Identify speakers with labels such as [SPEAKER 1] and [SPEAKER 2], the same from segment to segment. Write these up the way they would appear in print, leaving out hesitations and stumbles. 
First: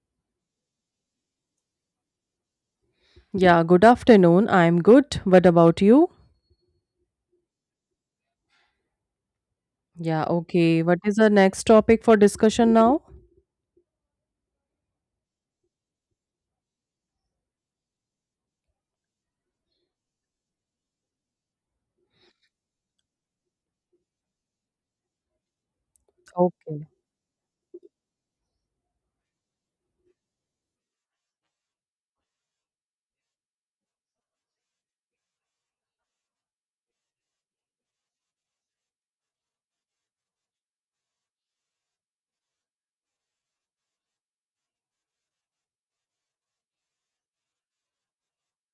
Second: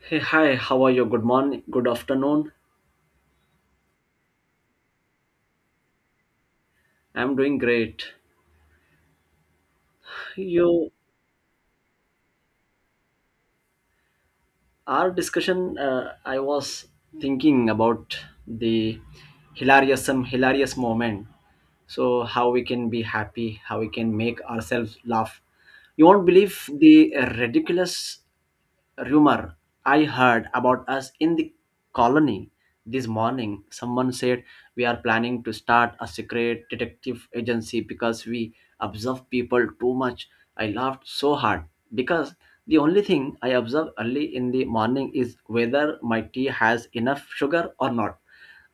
[SPEAKER 1] Hey, hi, how are you? Good morning, good afternoon.
[SPEAKER 2] Yeah, good afternoon. I'm good. What about you?
[SPEAKER 1] I'm doing great.
[SPEAKER 2] Yeah, okay.
[SPEAKER 1] You,
[SPEAKER 2] What is the next topic for discussion now?
[SPEAKER 1] our discussion, I was thinking about the hilarious, some hilarious moment, so how we can be happy, how we can make ourselves laugh. You won't believe
[SPEAKER 2] Okay.
[SPEAKER 1] the ridiculous rumor I heard about us in the colony. This morning someone said we are planning to start a secret detective agency because we observe people too much. I laughed so hard because the only thing I observe early in the morning is whether my tea has enough sugar or not.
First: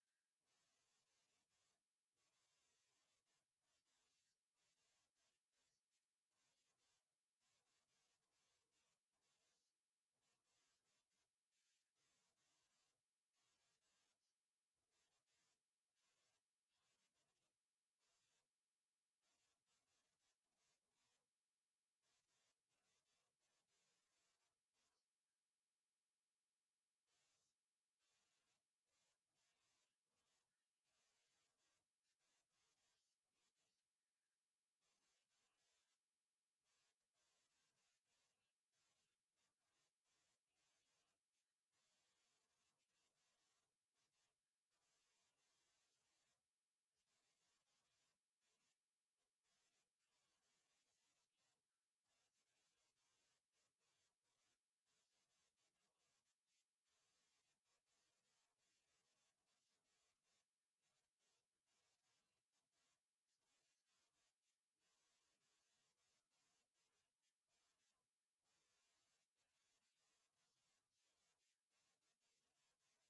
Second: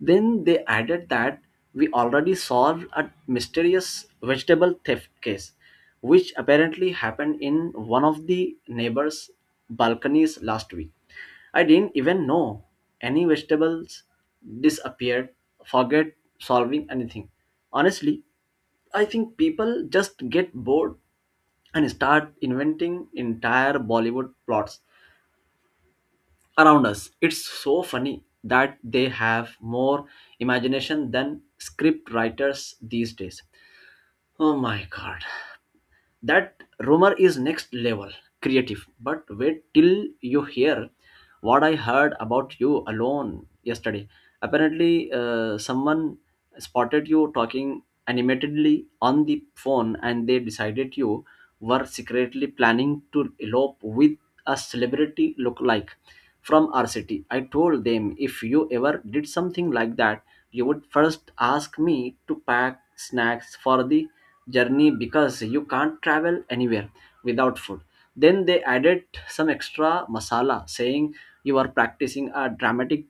[SPEAKER 1] Then they added that we already solved a mysterious vegetable theft case, which apparently happened in one of the neighbors' balconies last week. I didn't even know any vegetables disappeared, forget solving anything. Honestly, I think people just get bored and start inventing entire Bollywood plots around us. It's so funny that they have more imagination than script writers these days. Oh my god, that rumor is next level creative, but wait till you hear what I heard about you alone yesterday. Apparently, someone spotted you talking animatedly on the phone, and they decided you were secretly planning to elope with a celebrity lookalike from our city. I told them if you ever did something like that, you would first ask me to pack snacks for the journey because you can't travel anywhere without food. Then they added some extra masala, saying you are practicing a dramatic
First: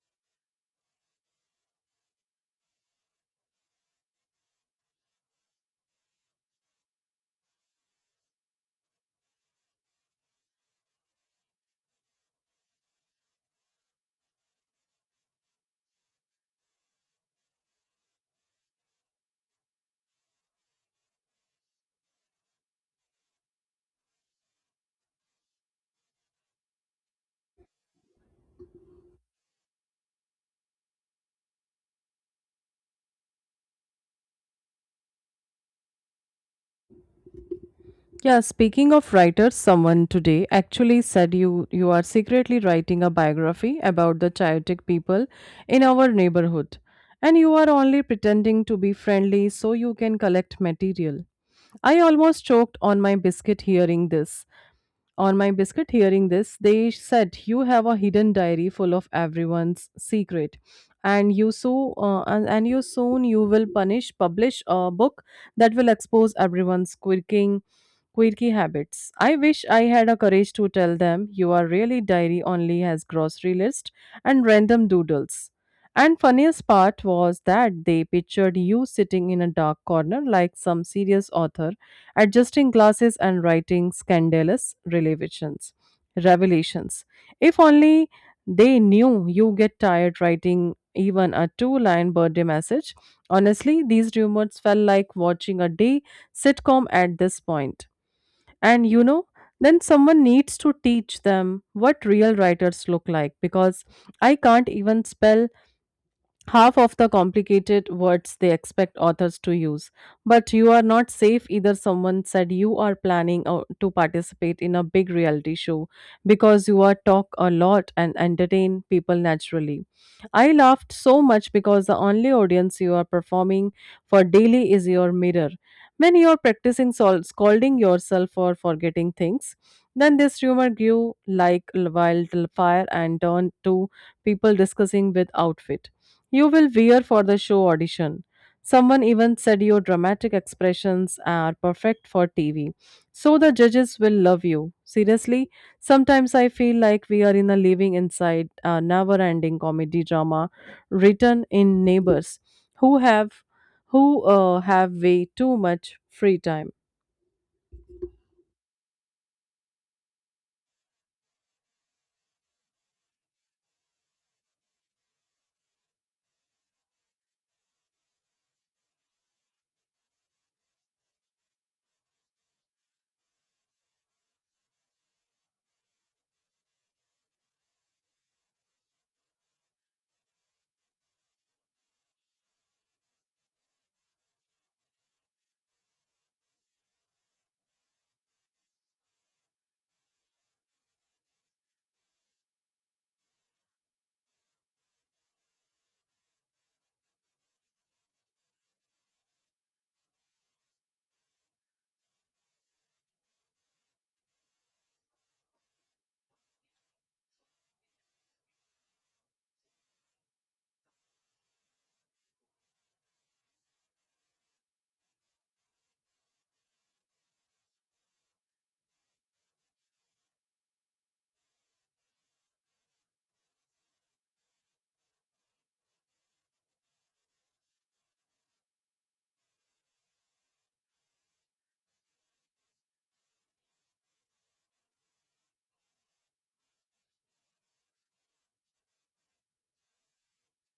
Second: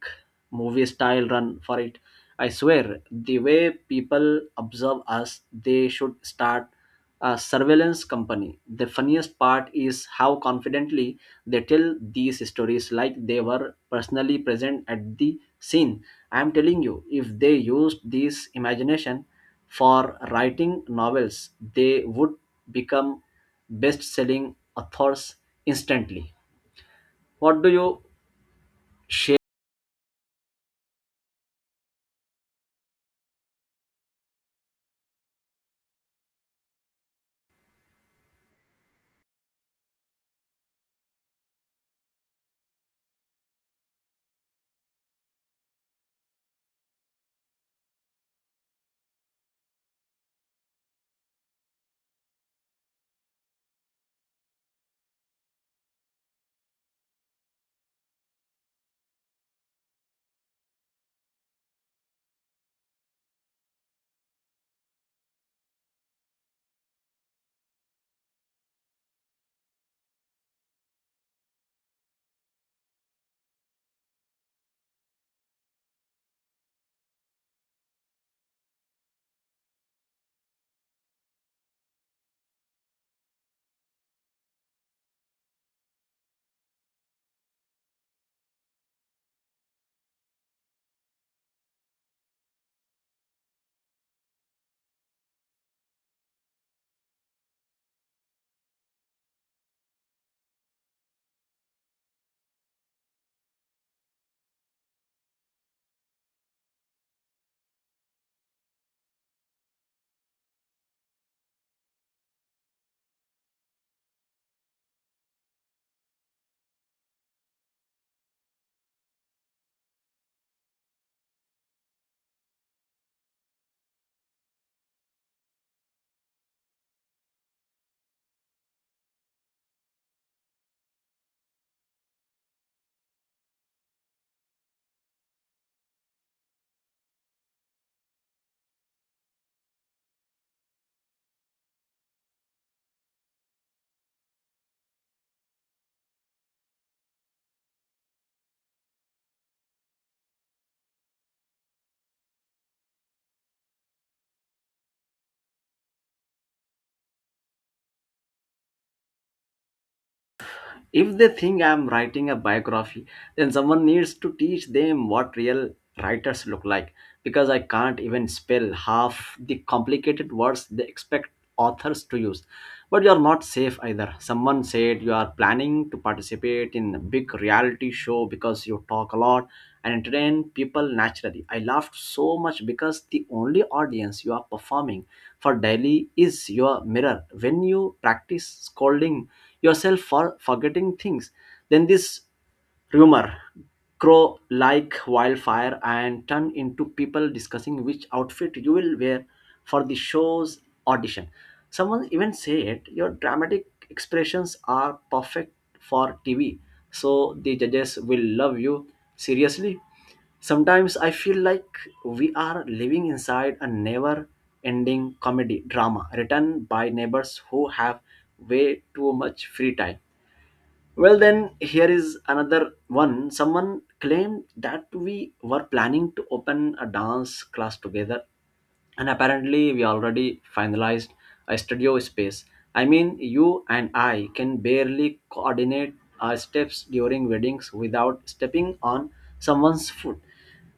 [SPEAKER 1] movie style run for it. I swear, the way people observe us, they should start a surveillance company. The funniest part is how confidently they tell these stories like they were personally present at the scene. I am telling you, if they used this imagination for writing novels, they would become best selling authors instantly. What do you share?
[SPEAKER 2] Yeah, speaking of writers, someone today actually said you are secretly writing a biography about the chaotic people in our neighborhood and you are only pretending to be friendly so you can collect material. I almost choked on my biscuit hearing this. On my biscuit hearing this, they said, you have a hidden diary full of everyone's secret. And you soon you will punish publish a book that will expose everyone's quirking Quirky habits. I wish I had a courage to tell them you are really diary only has grocery list and random doodles. And funniest part was that they pictured you sitting in a dark corner like some serious author, adjusting glasses and writing scandalous revelations. Revelations. If only they knew you get tired writing even a two-line birthday message. Honestly, these rumors felt like watching a day sitcom at this point. And you know, then someone needs to teach them what real writers look like because I can't even spell half of the complicated words they expect authors to use. But you are not safe either. Someone said you are planning to participate in a big reality show because you are talk a lot and entertain people naturally. I laughed so much because the only audience you are performing for daily is your mirror. When you are practicing scolding yourself for forgetting things, then this rumor grew like wild fire and turned to people discussing with outfit. You will wear for the show audition. Someone even said your dramatic expressions are perfect for TV. So the judges will love you. Seriously, sometimes I feel like we are in a living inside a never ending comedy drama written in neighbors who have who have way too much free time.
[SPEAKER 1] If they think I'm writing a biography, then someone needs to teach them what real writers look like, because I can't even spell half the complicated words they expect authors to use. But you're not safe either. Someone said you are planning to participate in a big reality show because you talk a lot and entertain people naturally. I laughed so much because the only audience you are performing for daily is your mirror. When you practice scolding yourself for forgetting things, then this rumor crow like wildfire and turn into people discussing which outfit you will wear for the show's audition. Someone even said your dramatic expressions are perfect for TV, so the judges will love you. Seriously, sometimes I feel like we are living inside a never ending comedy drama written by neighbors who have way too much free time. Well, then here is another one. Someone claimed that we were planning to open a dance class together, and apparently, we already finalized a studio space. I mean, you and I can barely coordinate our steps during weddings without stepping on someone's foot.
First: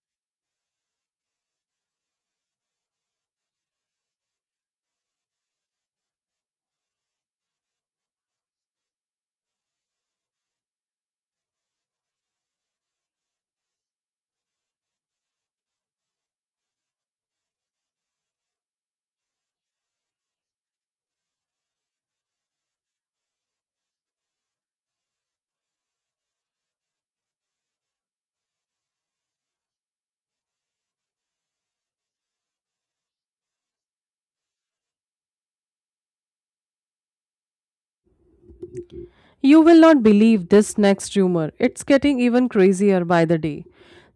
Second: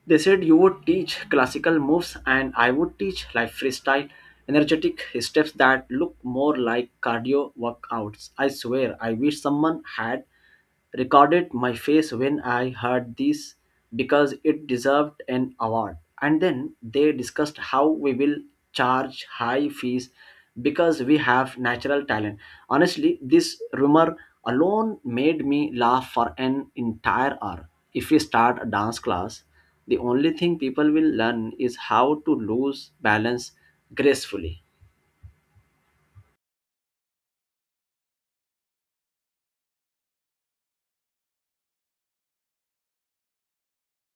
[SPEAKER 1] They said you would teach classical moves and I would teach like freestyle energetic steps that look more like cardio workouts. I swear, I wish someone had recorded my face when I heard this because it deserved an award. And then they discussed how we will charge high fees because we have natural talent. Honestly, this rumor alone made me laugh for an entire hour. If we start a dance class, the only thing people will learn is how to lose balance gracefully.
[SPEAKER 2] You will not believe this next rumor. It's getting even crazier by the day.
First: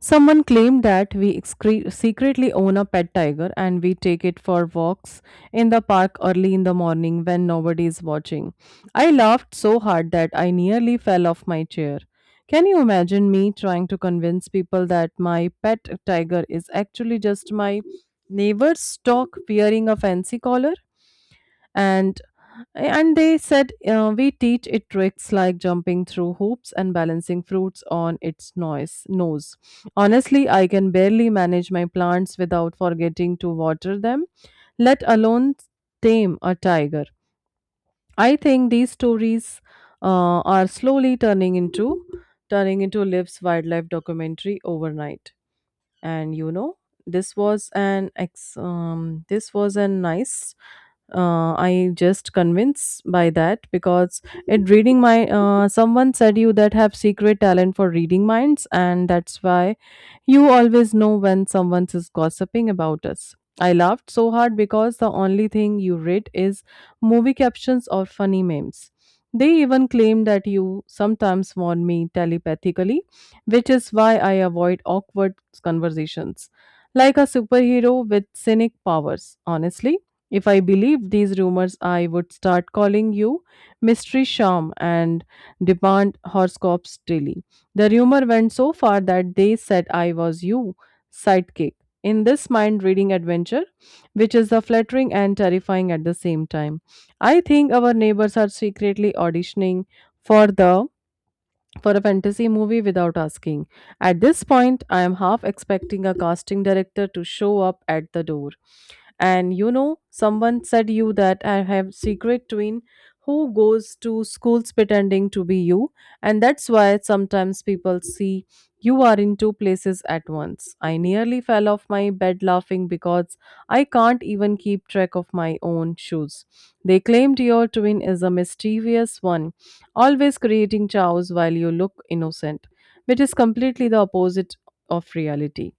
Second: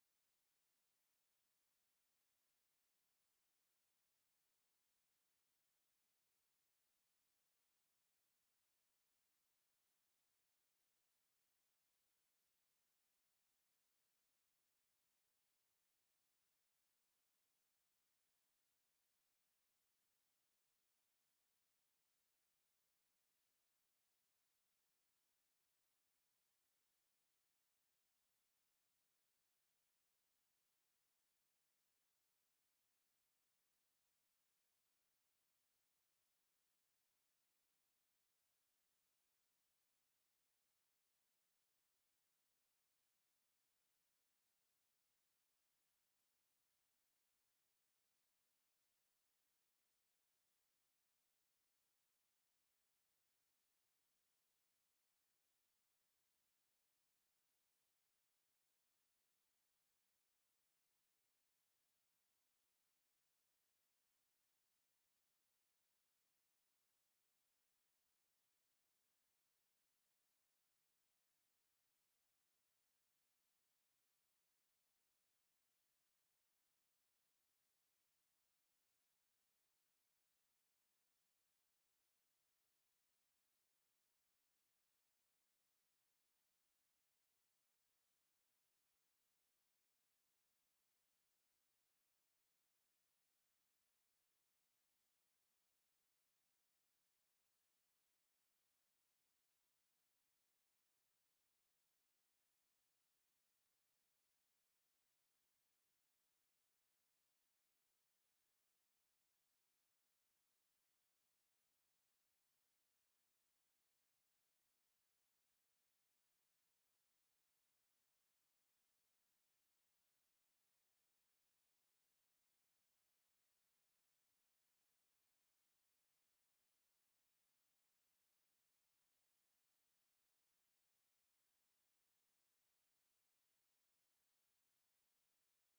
[SPEAKER 2] Someone claimed that we secretly own a pet tiger and we take it for walks in the park early in the morning when nobody is watching. I laughed so hard that I nearly fell off my chair. Can you imagine me trying to convince people that my pet tiger is actually just my neighbor's dog wearing a fancy collar? and and they said we teach it tricks like jumping through hoops and balancing fruits on its noise nose. Honestly, I can barely manage my plants without forgetting to water them, let alone tame a tiger. I think these stories are slowly turning into lives wildlife documentary overnight. And you know this was an ex this was a nice I just convinced by that because it reading my someone said you that have secret talent for reading minds and that's why you always know when someone is gossiping about us. I laughed so hard because the only thing you read is movie captions or funny memes. They even claim that you sometimes warn me telepathically, which is why I avoid awkward conversations. Like a superhero with cynic powers, honestly. If I believed these rumors, I would start calling you Mystery Sham and demand horoscopes daily. The rumor went so far that they said I was you, sidekick. In this mind reading adventure, which is the flattering and terrifying at the same time, I think our neighbors are secretly auditioning for the for a fantasy movie without asking. At this point, I am half expecting a casting director to show up at the door. And you know, someone said you that I have secret twin who goes to schools pretending to be you, and that's why sometimes people see you are in two places at once. I nearly fell off my bed laughing because I can't even keep track of my own shoes. They claimed your twin is a mischievous one, always creating chaos while you look innocent, which is completely the opposite of reality.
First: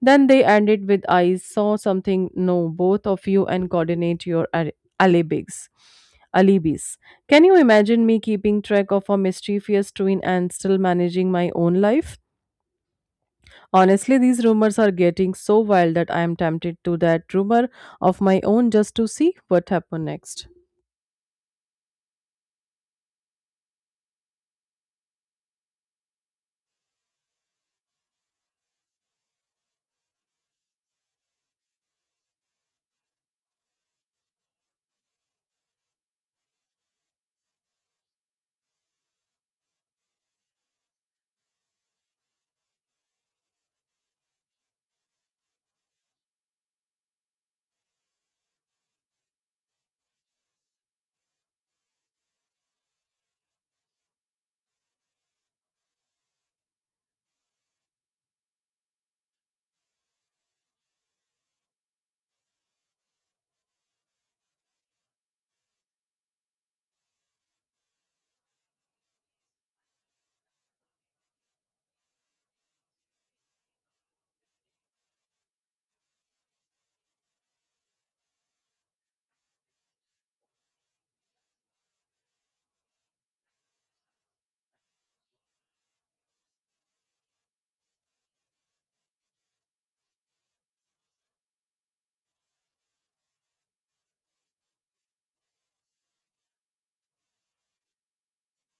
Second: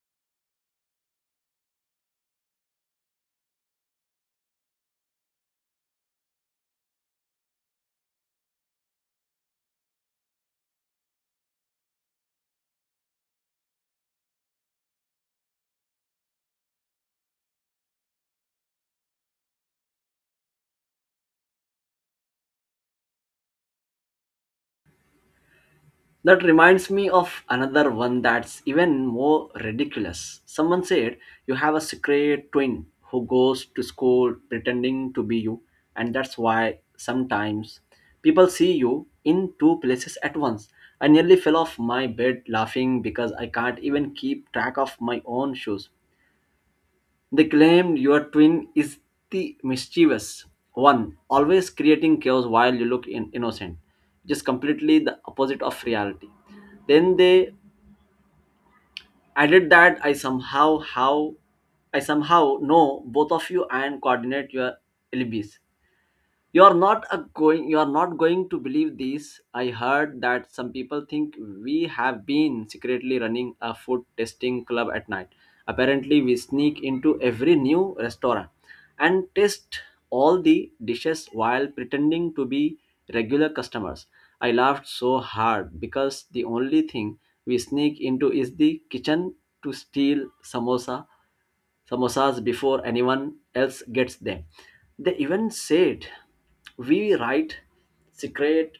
[SPEAKER 2] Then they ended with I saw something, no, both of you and coordinate your alibis. Alibis. Can you imagine me keeping track of a mischievous twin and still managing my own life? Honestly, these rumors are getting so wild that I am tempted to that rumor of my own just to see what happened next.
[SPEAKER 1] That reminds me of another one that's even more ridiculous. Someone said you have a secret twin who goes to school pretending to be you, and that's why sometimes people see you in two places at once. I nearly fell off my bed laughing because I can't even keep track of my own shoes. They claimed your twin is the mischievous one, always creating chaos while you look in innocent, just completely the opposite of reality. Then they added that I somehow know both of you and coordinate your alibis. You are not a going you are not going to believe this. I heard that some people think we have been secretly running a food testing club at night. Apparently, we sneak into every new restaurant and test all the dishes while pretending to be regular customers. I laughed so hard because the only thing we sneak into is the kitchen to steal samosas before anyone else gets them. They even said we write secret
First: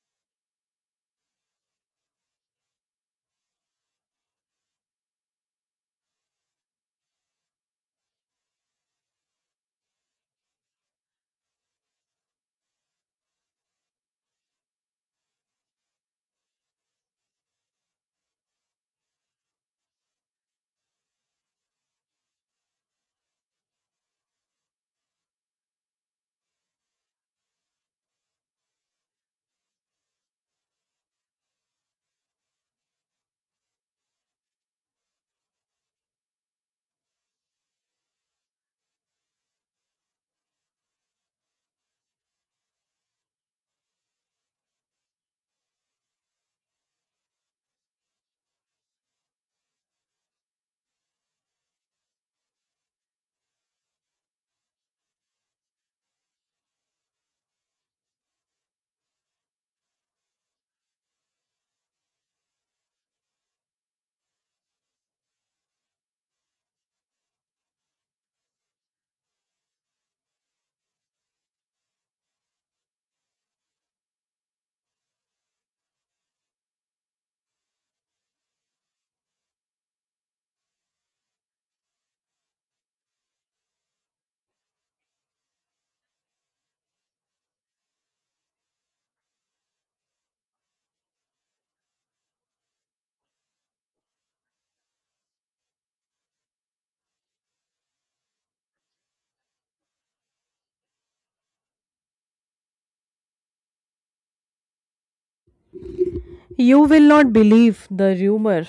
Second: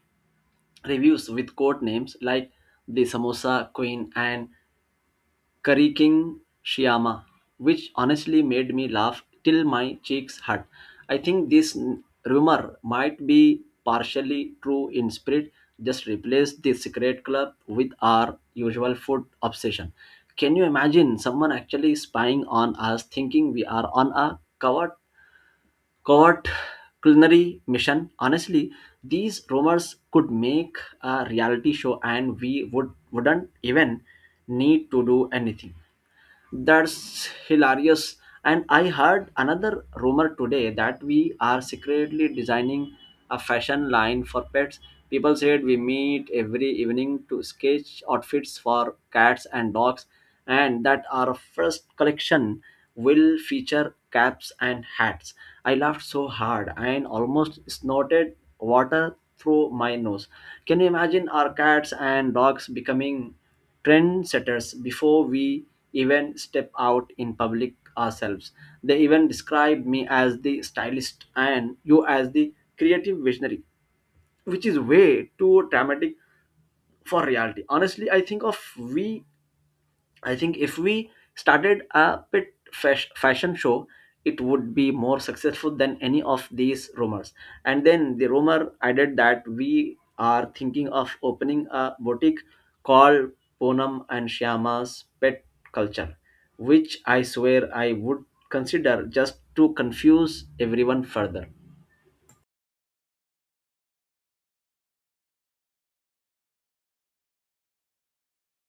[SPEAKER 1] reviews with code names like The Samosa Queen and Curry King Shyama, which honestly made me laugh till my cheeks hurt. I think this rumor might be partially true in spirit. Just replace the secret club with our usual food obsession. Can you imagine someone actually spying on us thinking we are on a covert culinary mission? Honestly, these rumors could make a reality show and we would, wouldn't even need to do anything. That's hilarious. And I heard another rumor today that we are secretly designing a fashion line for pets. People said we meet every evening to sketch outfits for cats and dogs, and that our first collection will feature caps and hats. I laughed so hard and almost snorted water through my nose. Can you imagine our cats and dogs becoming trendsetters before we even step out in public ourselves? They even describe me as the stylist and you as the creative visionary, which is way too dramatic for reality. Honestly, I think if we started a fashion show, it would be more successful than any of these rumors. And then the rumor added that we are thinking of opening a boutique called Ponam and Shyama's Pet Culture, which I swear I would consider just to confuse everyone further.
[SPEAKER 2] You will not believe the rumor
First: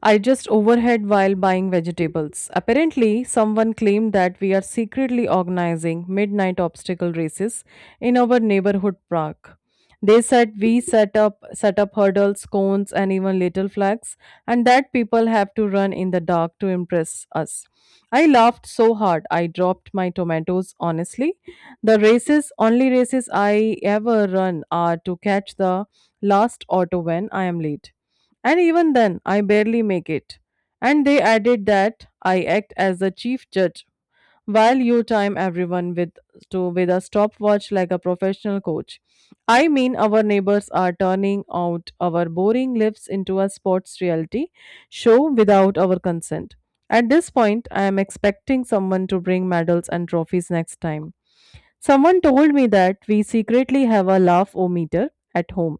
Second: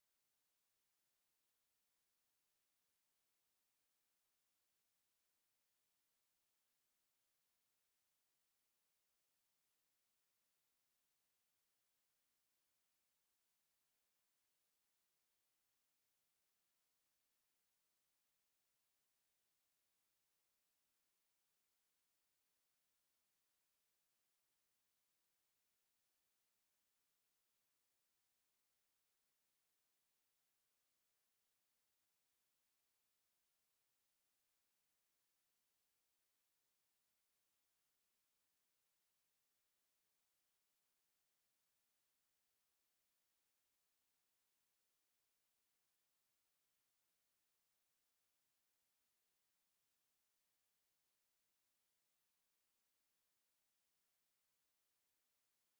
[SPEAKER 2] I just overheard while buying vegetables. Apparently, someone claimed that we are secretly organizing midnight obstacle races in our neighborhood park. They said we set up hurdles, cones, and even little flags, and that people have to run in the dark to impress us. I laughed so hard I dropped my tomatoes. Honestly, the races only races I ever run are to catch the last auto when I am late. And even then, I barely make it. And they added that I act as the chief judge while you time everyone with a stopwatch like a professional coach. I mean, our neighbors are turning out our boring lives into a sports reality show without our consent. At this point, I am expecting someone to bring medals and trophies next time. Someone told me that we secretly have a laugh-o-meter at home,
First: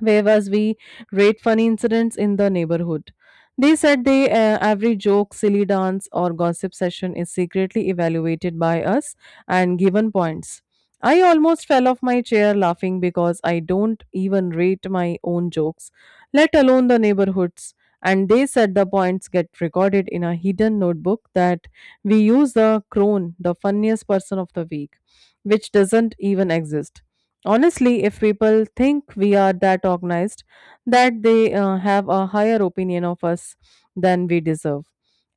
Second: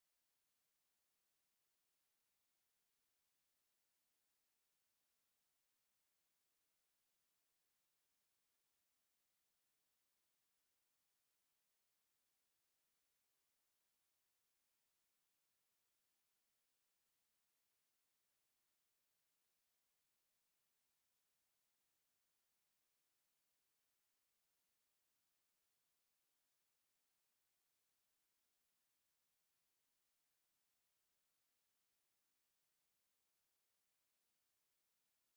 [SPEAKER 2] whereas we rate funny incidents in the neighborhood. They said they every joke, silly dance, or gossip session is secretly evaluated by us and given points. I almost fell off my chair laughing because I don't even rate my own jokes, let alone the neighborhoods. And they said the points get recorded in a hidden notebook that we use the crone, the funniest person of the week, which doesn't even exist. Honestly, if people think we are that organized, that they have a higher opinion of us than we deserve.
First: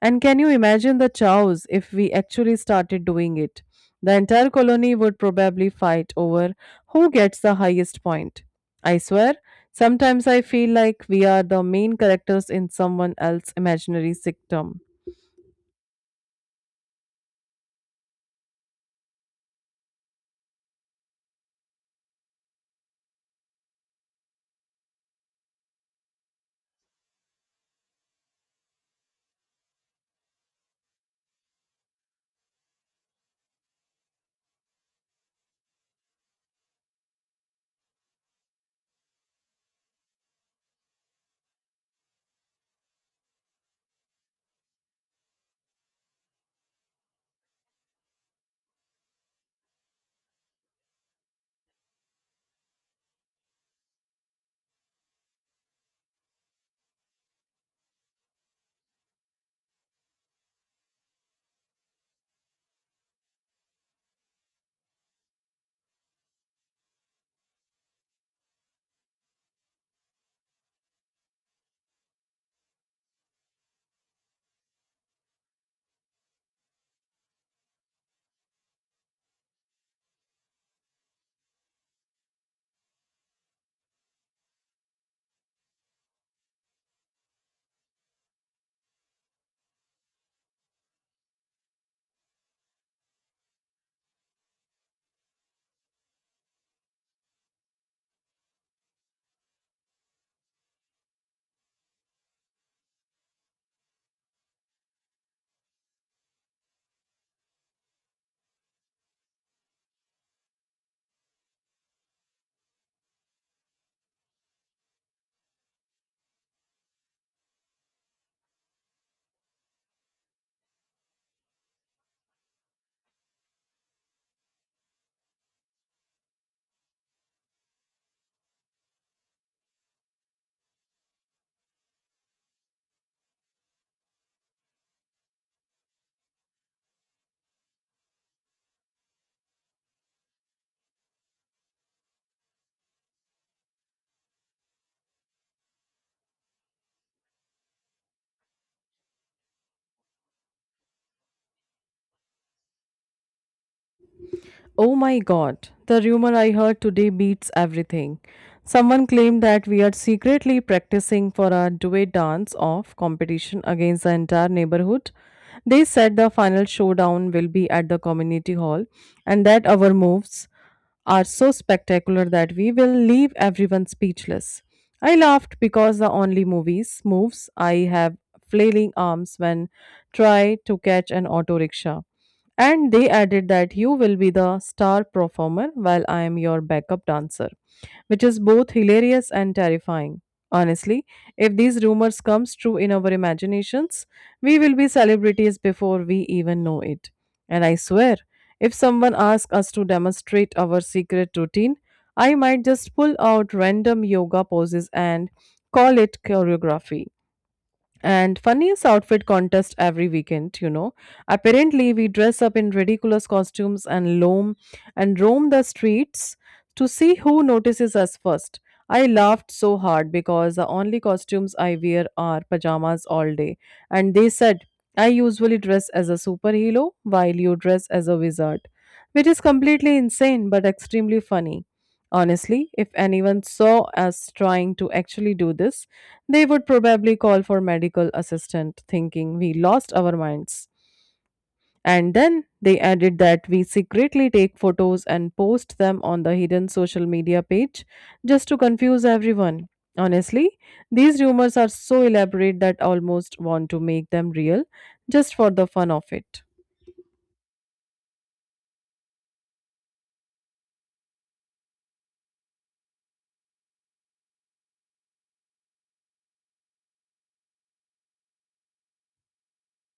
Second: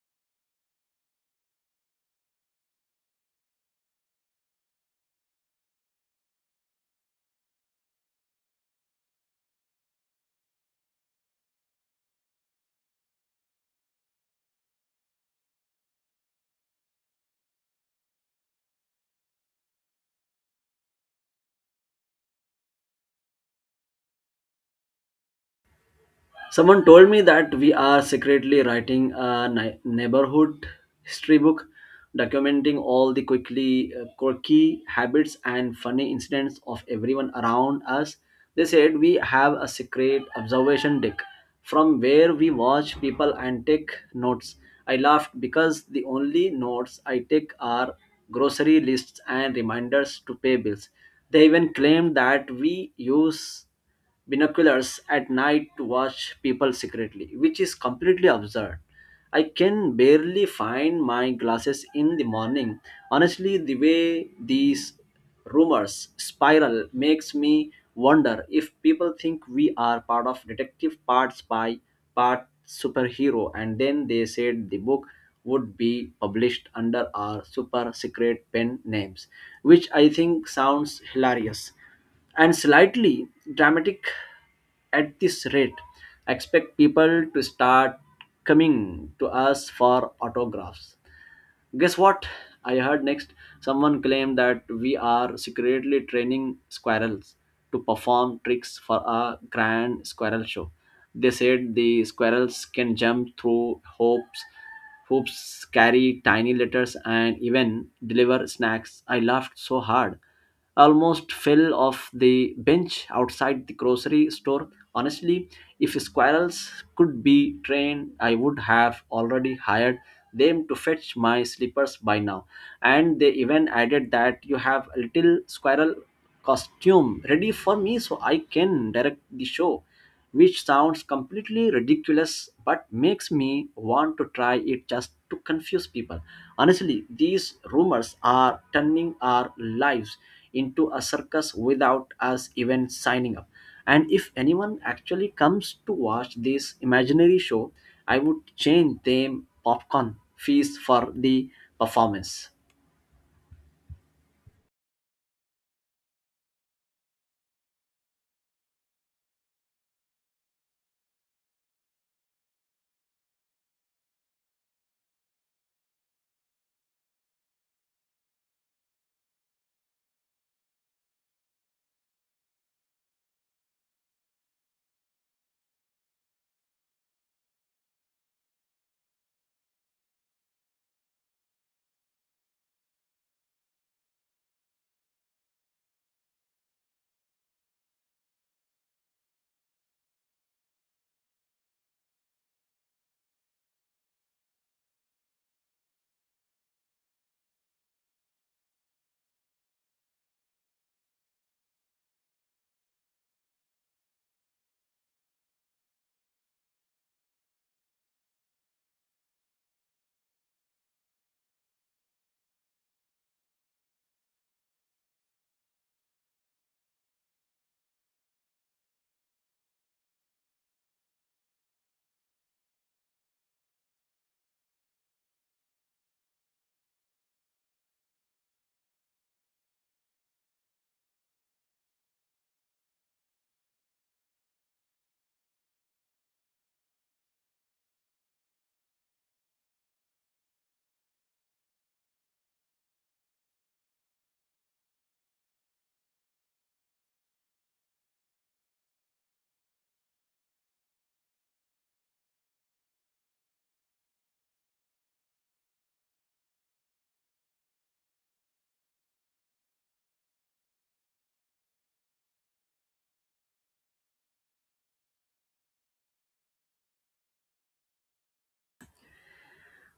[SPEAKER 2] And can you imagine the chows if we actually started doing it? The entire colony would probably fight over who gets the highest point. I swear, sometimes I feel like we are the main characters in someone else's imaginary sitcom.
[SPEAKER 1] Someone told me that we are secretly writing a neighborhood history book, documenting all the quickly quirky habits and funny incidents of everyone around us. They said we have a secret observation deck from where we watch people and take notes. I laughed because the only notes I take are grocery lists and reminders to pay bills. They even claimed that we use binoculars at night to watch people secretly, which is completely absurd. I can barely find my glasses in the morning. Honestly, the way these rumors spiral makes me wonder if people think we are part of detective, part spy, part superhero. And then they said the book would be published under our super secret pen names, which I think sounds hilarious and slightly dramatic. At this rate, I expect people to start coming to us for autographs. Guess what I heard next? Someone claimed that we are secretly training squirrels to perform tricks for a grand squirrel show. They said the squirrels can jump through hoops, carry tiny letters, and even deliver snacks. I laughed so hard, almost fell off the bench outside the grocery store. Honestly, if squirrels could be trained, I would have already hired them to fetch my slippers by now. And they even added that you have a little squirrel costume ready for me so I can direct the show, which sounds completely ridiculous but makes me want to try it just to confuse people. Honestly, these rumors are turning our lives into a circus without us even signing up. And if anyone actually comes to watch this imaginary show, I would change them popcorn fees for the performance.
[SPEAKER 2] Oh my god, the rumor I heard today beats everything. Someone claimed that we are secretly practicing for our duet dance off competition against the entire neighborhood. They said the final showdown will be at the community hall and that our moves are so spectacular that we will leave everyone speechless. I laughed because the only movies moves I have flailing arms when try to catch an auto rickshaw. And they added that you will be the star performer while I am your backup dancer, which is both hilarious and terrifying. Honestly, if these rumors comes true in our imaginations, we will be celebrities before we even know it. And I swear, if someone asks us to demonstrate our secret routine, I might just pull out random yoga poses and call it choreography and funniest outfit contest every weekend. You know, apparently we dress up in ridiculous costumes and roam the streets to see who notices us first. I laughed so hard because the only costumes I wear are pajamas all day. And they said I usually dress as a superhero while you dress as a wizard, which is completely insane but extremely funny. Honestly, if anyone saw us trying to actually do this, they would probably call for medical assistant thinking we lost our minds. And then they added that we secretly take photos and post them on the hidden social media page just to confuse everyone. Honestly, these rumors are so elaborate that I almost want to make them real just for the fun of it.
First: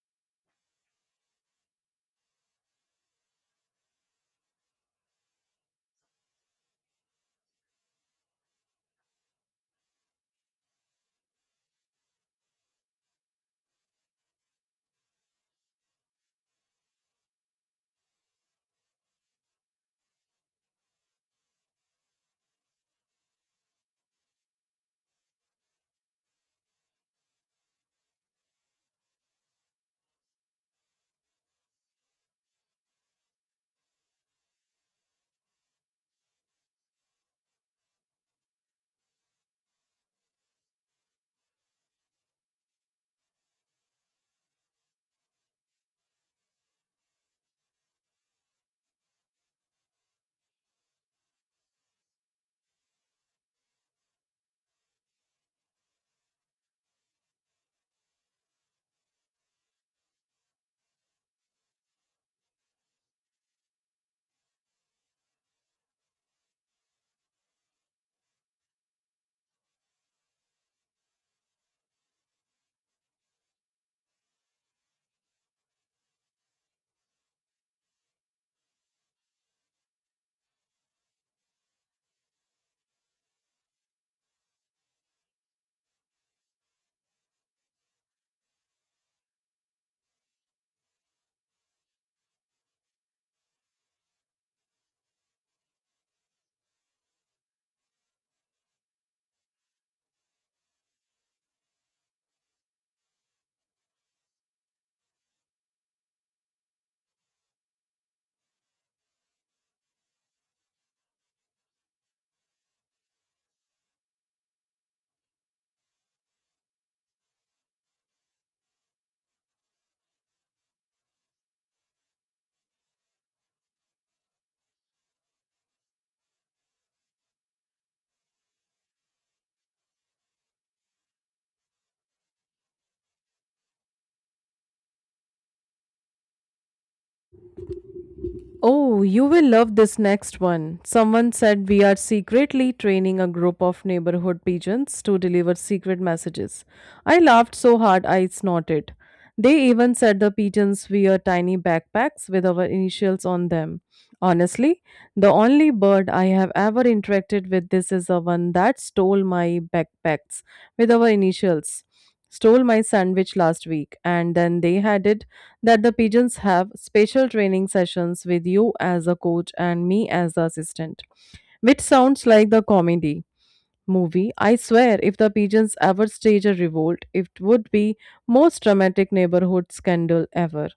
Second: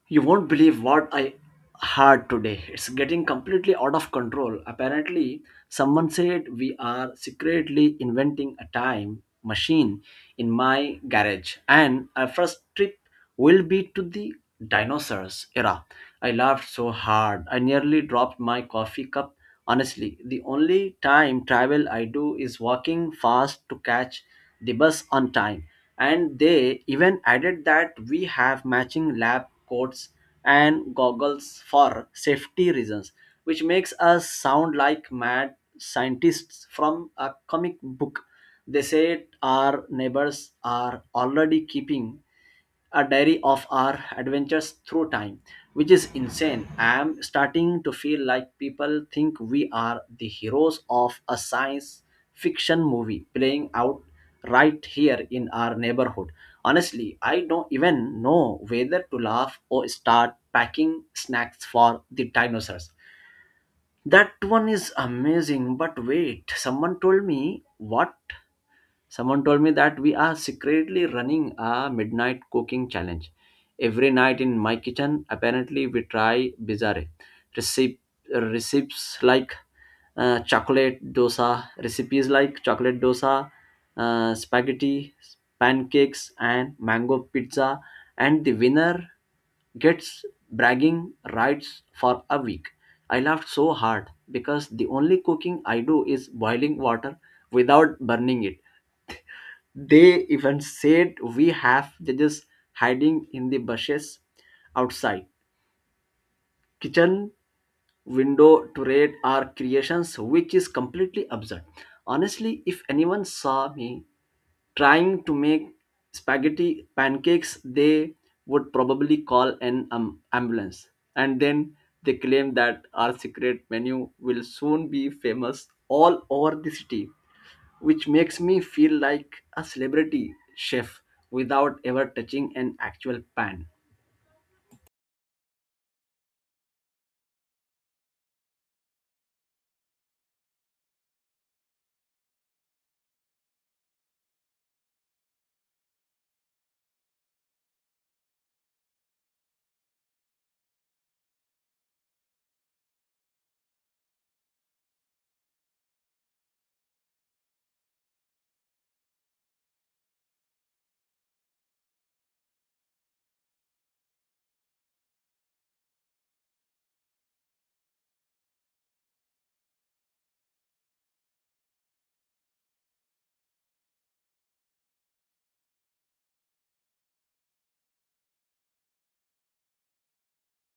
[SPEAKER 1] You won't believe what I had today. It's getting completely out of control. Apparently, someone said we are secretly inventing a time machine in my garage, and our first trip will be to the dinosaurs era. I laughed so hard, I nearly dropped my coffee cup. Honestly, the only time travel I do is walking fast to catch the bus on time. And they even added that we have matching lab coats and goggles for safety reasons, which makes us sound like mad scientists from a comic book. They said our neighbors are already keeping a diary of our adventures through time, which is insane. I am starting to feel like people think we are the heroes of a science fiction movie playing out right here in our neighborhood. Honestly, I don't even know whether to laugh or start packing snacks for the dinosaurs. That one is amazing, but wait, someone told me that we are secretly running a midnight cooking challenge every night in my kitchen. Apparently, we try bizarre recipes, recipes like recipes like chocolate dosa, spaghetti pancakes, and mango pizza. And the winner gets bragging rights for a week. I laughed so hard because the only cooking I do is boiling water without burning it. They even said we have judges hiding in the bushes outside kitchen window to raid our creations, which is completely absurd. Honestly, if anyone saw me trying to make spaghetti pancakes, they would probably call an ambulance. And then they claim that our secret menu will soon be famous all over the city, which makes me feel like a celebrity chef without ever touching an actual pan.
[SPEAKER 2] Oh, you will love this next one. Someone said we are secretly training a group of neighborhood pigeons to deliver secret messages. I laughed so hard I snorted. They even said the pigeons wear tiny backpacks with our initials on them. Honestly, the only bird I have ever interacted with this is the one that stole my backpacks with our initials. Stole my sandwich last week. And then they had it that the pigeons have special training sessions with you as a coach and me as the assistant, which sounds like the comedy movie. I swear, if the pigeons ever stage a revolt, it would be most dramatic neighborhood scandal ever.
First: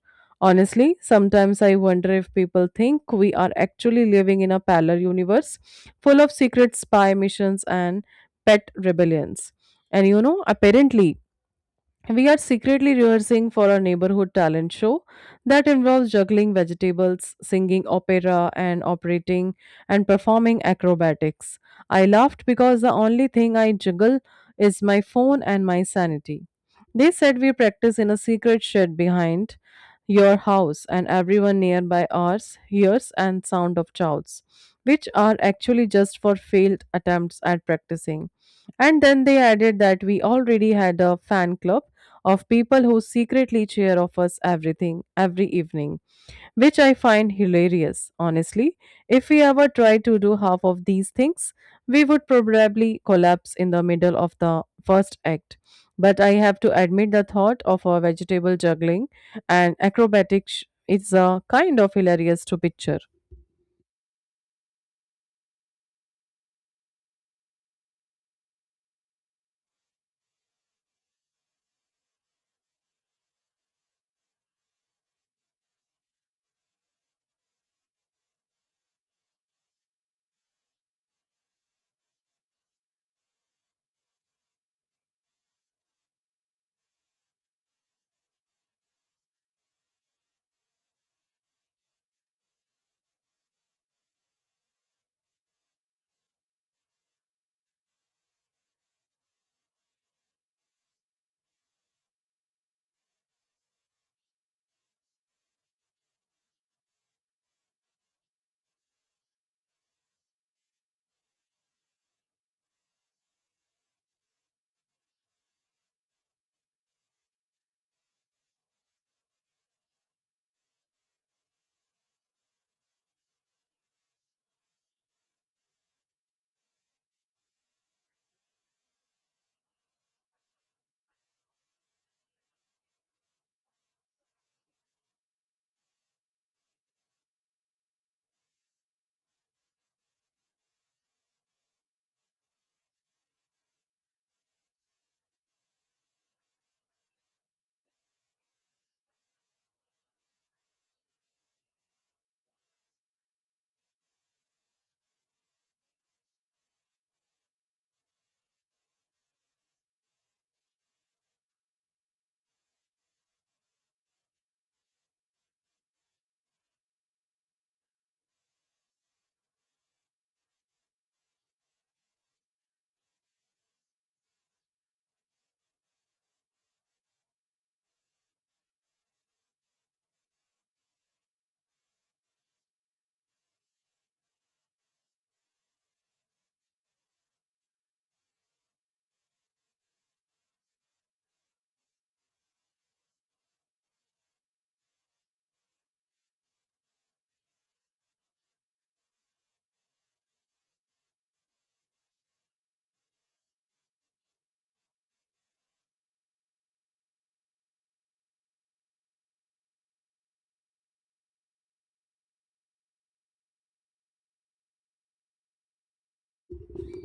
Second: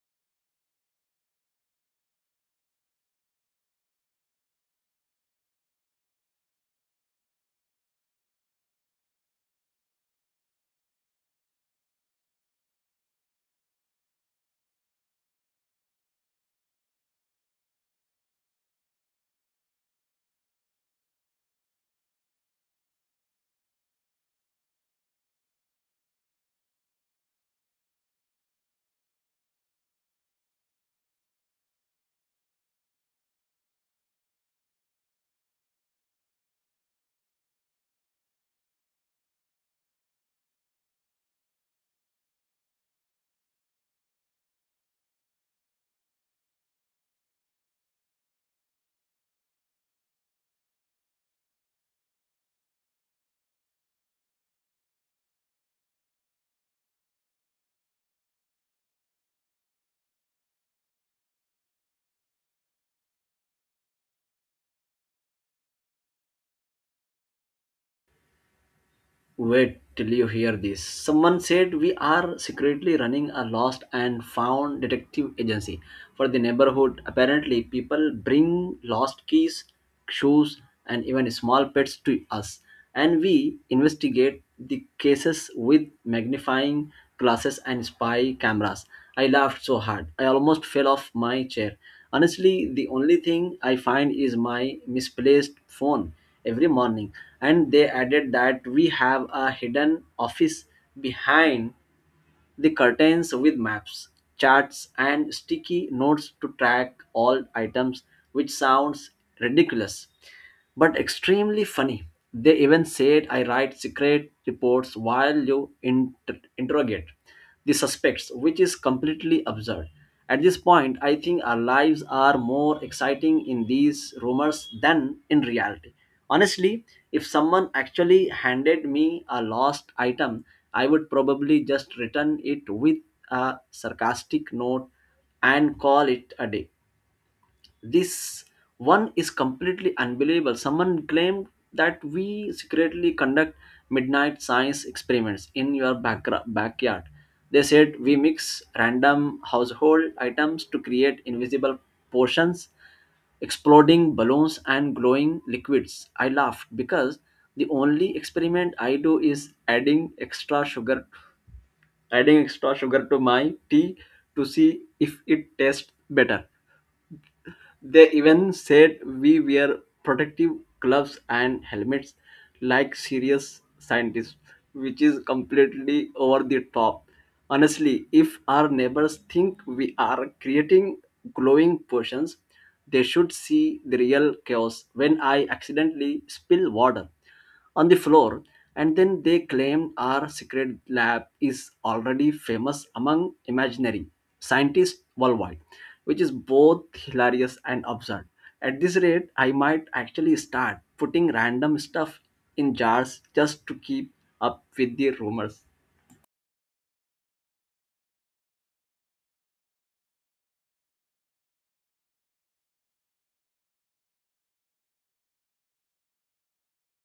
[SPEAKER 2] Honestly, sometimes I wonder if people think we are actually living in a parallel universe full of secret spy missions and pet rebellions. And you know, apparently, we are secretly rehearsing for our neighborhood talent show that involves juggling vegetables, singing opera, and operating and performing acrobatics. I laughed because the only thing I juggle is my phone and my sanity. They said we practice in a secret shed behind your house, and everyone nearby ours hears and sound of shouts, which are actually just for failed attempts at practicing. And then they added that we already had a fan club of people who secretly cheer of us everything every evening, which I find hilarious. Honestly, if we ever tried to do half of these things, we would probably collapse in the middle of the first act, but I have to admit the thought of our vegetable juggling and acrobatics is a kind of hilarious to picture.
[SPEAKER 1] Wait till you hear this. Someone said we are secretly running a lost and found detective agency for the neighborhood. Apparently, people bring lost keys, shoes, and even small pets to us, and we investigate the cases with magnifying glasses and spy cameras. I laughed so hard, I almost fell off my chair. Honestly, the only thing I find is my misplaced phone every morning. And they added that we have a hidden office behind the curtains with maps, charts, and sticky notes to track all items, which sounds ridiculous but extremely funny. They even said I write secret reports while you interrogate the suspects, which is completely absurd. At this point, I think our lives are more exciting in these rumors than in reality. Honestly, if someone actually handed me a lost item, I would probably just return it with a sarcastic note and call it a day. This one is completely unbelievable. Someone claimed that we secretly conduct midnight science experiments in your backyard. They said we mix random household items to create invisible potions, exploding balloons, and glowing liquids. I laughed because the only experiment I do is adding extra sugar to my tea to see if it tastes better. They even said we wear protective gloves and helmets like serious scientists, which is completely over the top. Honestly, if our neighbors think we are creating glowing potions, they should see the real chaos when I accidentally spill water on the floor. And then they claim our secret lab is already famous among imaginary scientists worldwide, which is both hilarious and absurd. At this rate, I might actually start putting random stuff in jars just to keep up with the rumors.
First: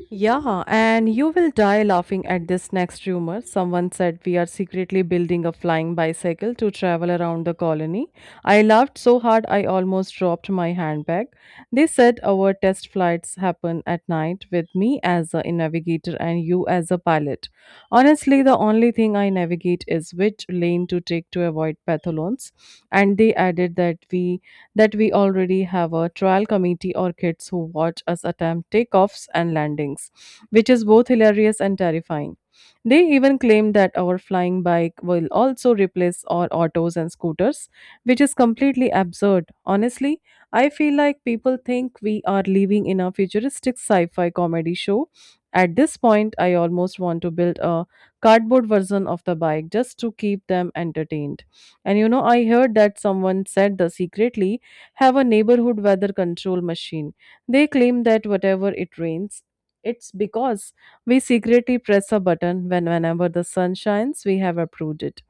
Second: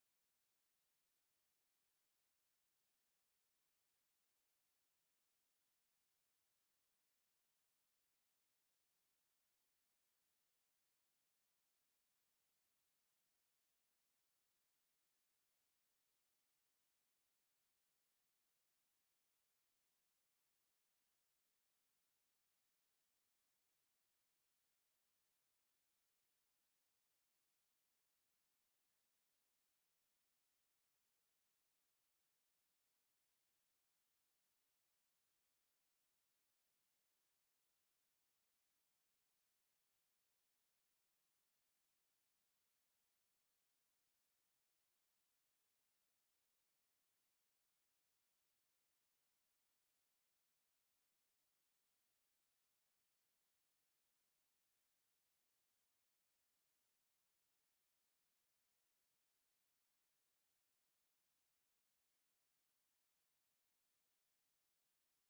[SPEAKER 2] Yeah, and you will die laughing at this next rumor. Someone said we are secretly building a flying bicycle to travel around the colony. I laughed so hard I almost dropped my handbag. They said our test flights happen at night with me as a navigator and you as a pilot. Honestly, the only thing I navigate is which lane to take to avoid pathlons. And they added that we already have a trial committee or kids who watch us attempt takeoffs and landings, which is both hilarious and terrifying. They even claim that our flying bike will also replace our autos and scooters, which is completely absurd. Honestly, I feel like people think we are living in a futuristic sci fi comedy show. At this point, I almost want to build a cardboard version of the bike just to keep them entertained. And you know, I heard that someone said the secretly have a neighborhood weather control machine. They claim that whatever it rains, it's because we secretly press a button when whenever the sun shines, we have approved it.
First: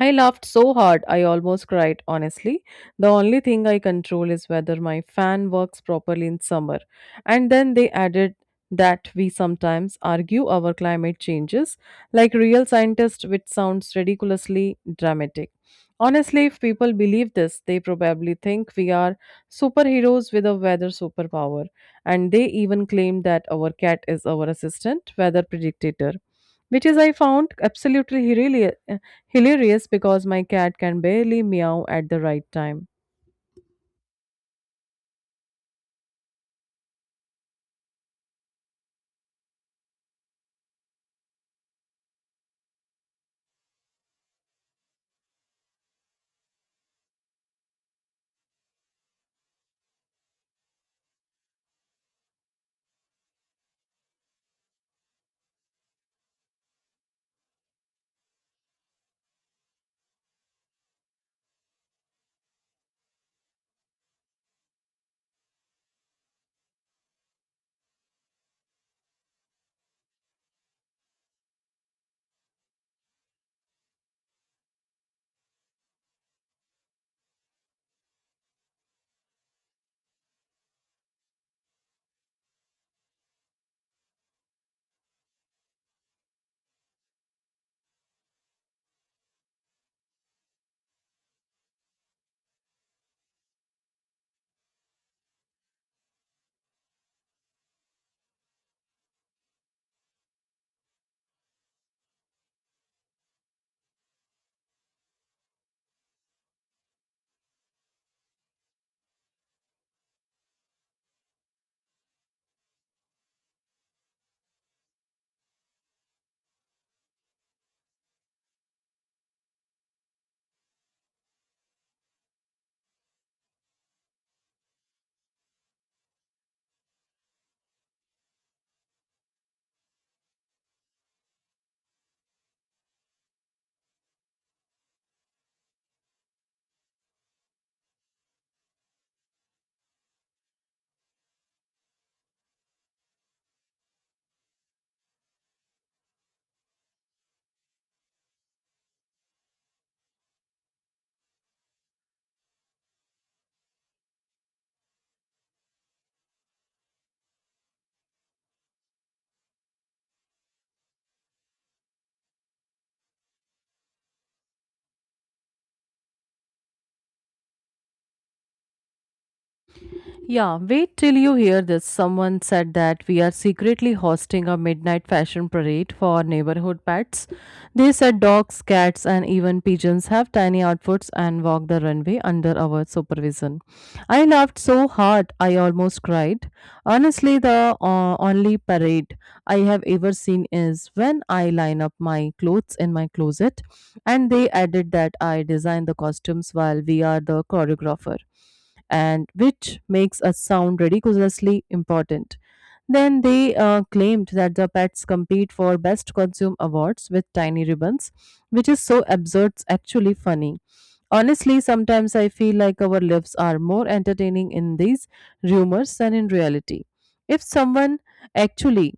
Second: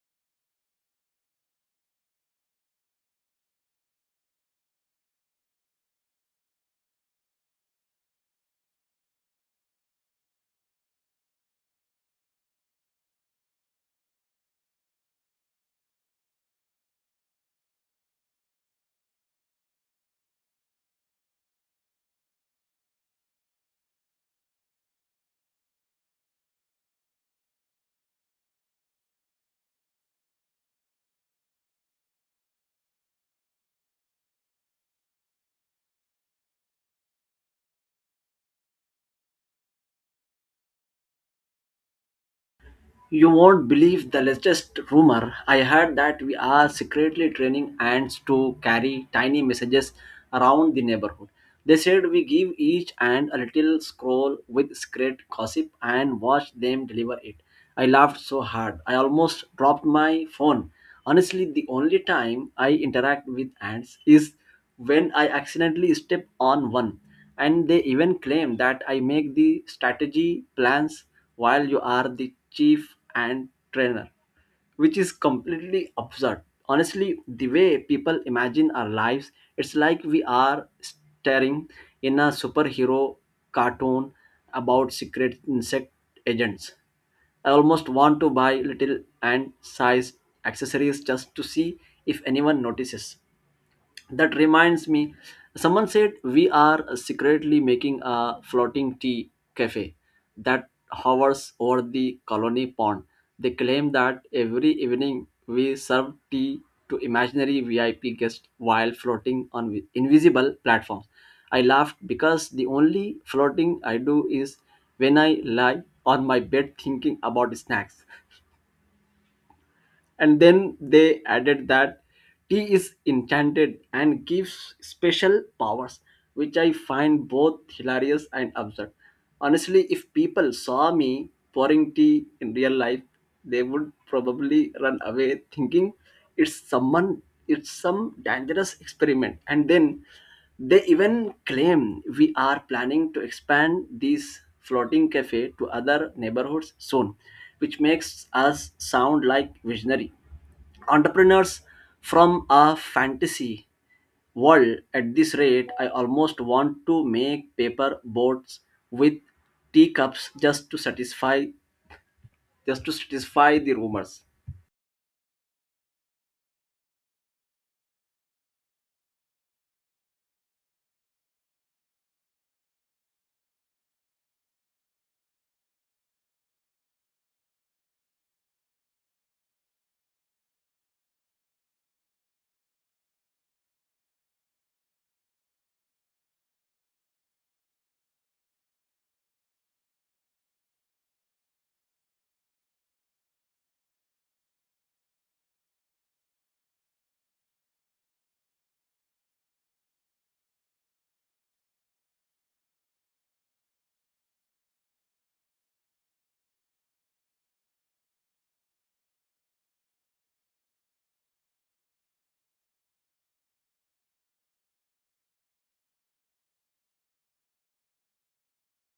[SPEAKER 2] I laughed so hard I almost cried, honestly. The only thing I control is whether my fan works properly in summer. And then they added that we sometimes argue our climate changes like real scientists, which sounds ridiculously dramatic. Honestly, if people believe this, they probably think we are superheroes with a weather superpower. And they even claim that our cat is our assistant weather predictor, which is, I found, absolutely hilarious. Hilarious because my cat can barely meow at the right time.
[SPEAKER 1] You won't believe the latest rumor. I heard that we are secretly training ants to carry tiny messages around the neighborhood. They said we give each ant a little scroll with secret gossip and watch them deliver it. I laughed so hard. I almost dropped my phone. Honestly, the only time I interact with ants is when I accidentally step on one, and they even claim that I make the strategy plans while you are the chief and trainer, which is completely absurd. Honestly, the way people imagine our lives, it's like we are staring in a superhero cartoon about secret insect agents. I almost want to buy little and size accessories just to see if anyone notices. That reminds me, someone said we are secretly making a floating tea cafe that hovers over the colony pond. They claim that every evening we serve tea to imaginary VIP guests while floating on invisible platforms. I laughed because the only floating I do is when I lie on my bed thinking about snacks. And then they added that tea is enchanted and gives special powers, which I find both hilarious and absurd. Honestly, if people saw me pouring tea in real life, they would probably run away thinking it's someone it's some dangerous experiment. And then they even claim we are planning to expand this floating cafe to other neighborhoods soon, which makes us sound like visionary entrepreneurs from a fantasy world. At this rate, I almost want to make paper boats with teacups just to satisfy the rumors.
[SPEAKER 2] Yeah, wait till you hear this. Someone said that we are secretly hosting a midnight fashion parade for neighborhood pets. They said dogs, cats, and even pigeons have tiny outfits and walk the runway under our supervision. I laughed so hard I almost cried. Honestly, the only parade I have ever seen is when I line up my clothes in my closet. And they added that I design the costumes while we are the choreographer, and which makes us sound ridiculously important. Then they claimed that the pets compete for best costume awards with tiny ribbons, which is so absurd, it's actually funny. Honestly, sometimes I feel like our lives are more entertaining in these rumors than in reality. If someone actually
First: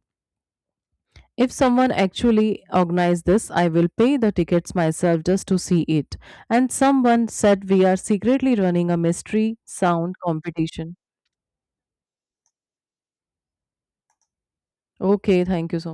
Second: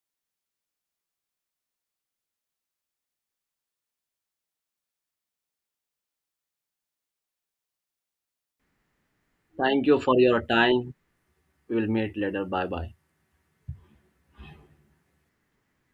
[SPEAKER 2] if someone actually organized this, I will pay the tickets myself just to see it. And someone said we are secretly running a mystery
[SPEAKER 1] Thank you
[SPEAKER 2] sound
[SPEAKER 1] for your time.
[SPEAKER 2] competition.
[SPEAKER 1] We will meet later. Bye bye.
[SPEAKER 2] Okay, thank you so